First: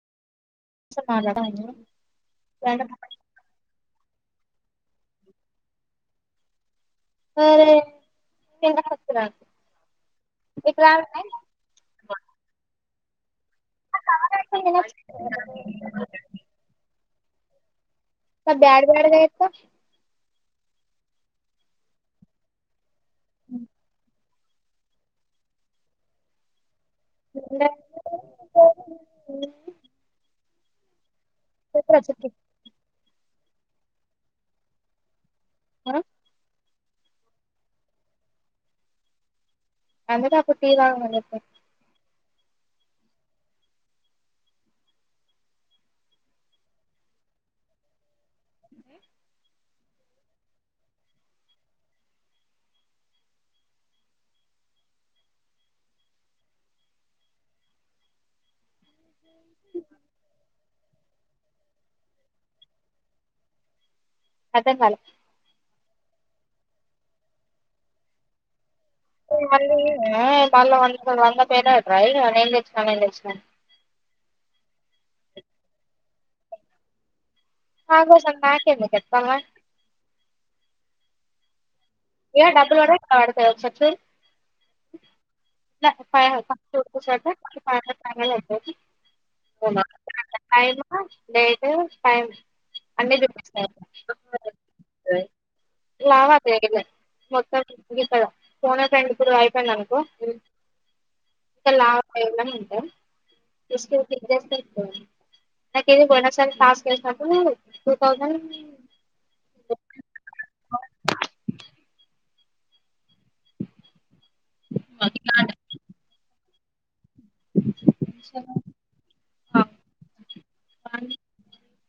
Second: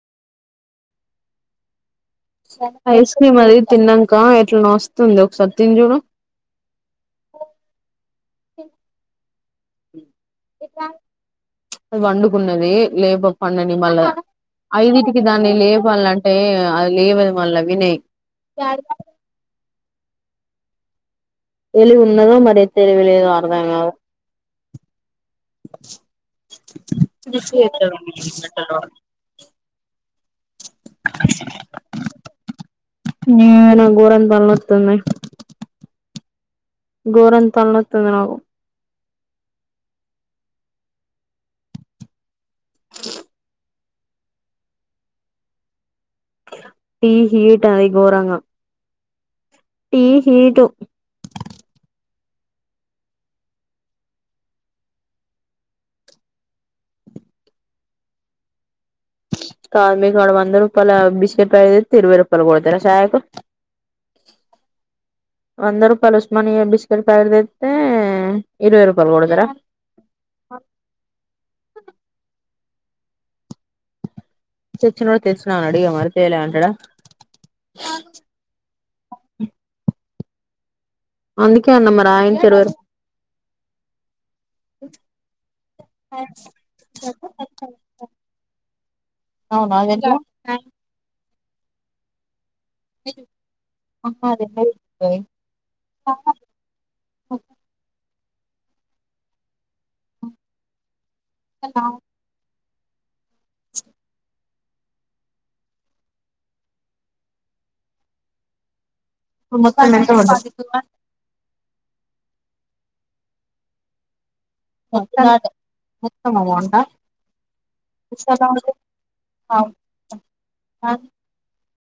చా మట్లాడావా నువు ice cream అది తిన్నాంక క్ ఎట్లనో వస్తుంది ఒకసారి తిని చూడు అరే [unintelligible] అది పండుకున్నది లెపాకు పండని మళ్ళ ఐదుటికి దాన్ని లేపాలంటే అది లేవ మళ్ల వినయి స బ్యాడ బ్యాడగాయిత తెలివి ఉందో మరి తెలివి లేదో వారుదాంగ ఉమ్ రిస్క్ చేస్తాడు మెంటలోడు చెపు రా చెప్పు ఏ నాకు గోరంగా తల నొస్తంది ఆ గోరంగా తల నొస్తంది నాకు అందుకే అప్పుడు టీ తాగమని చెప్పిన అందుకనే టీ హీట్ అది గోరంగా టీ హీటు కాద మీ కాడ వంద రూపాాల బిస్ చెప్ప ఇరవై రూపాయలు కొడత సాాయకు అర్థం కాలే వంద రూపాయలు మన బిస్కెట్ ప్యాకెట్ తెస్తే ఇరవై రూపాయలు కొడతారా అ బళ్ళ వంద వంద పేద అ ఇ న సమ లక్ష్మ్ తెచ్చనోడు తెచ్చిన అడిగ మరి తెలే అంటడా నాకోసం నాకు ఎందుకు చెప్పమ్మా అందు ఏ డబ్బులుడ కడ [unintelligible] అవునా అదెట్ల డైట్ ఫైవ్ అ వా ప [unintelligible] మొత్తం కద ఫోనే ఫ్రెండ్ ఇప్పుడు అయిపోయింద మీకు ఇకాలాపైనా హ చూస్తూ ఉంది. జేస్ట్ నాకు ఇది బోనస్స టాస్క్ చేసినప్పుడు టూ థౌసండ్ ఇప్పుడు మొత్తం మెంటల్ వచ్చేస్తుంది. మొత్తమ బొండా గుర్తువస్తా ఉండిద్ది. అ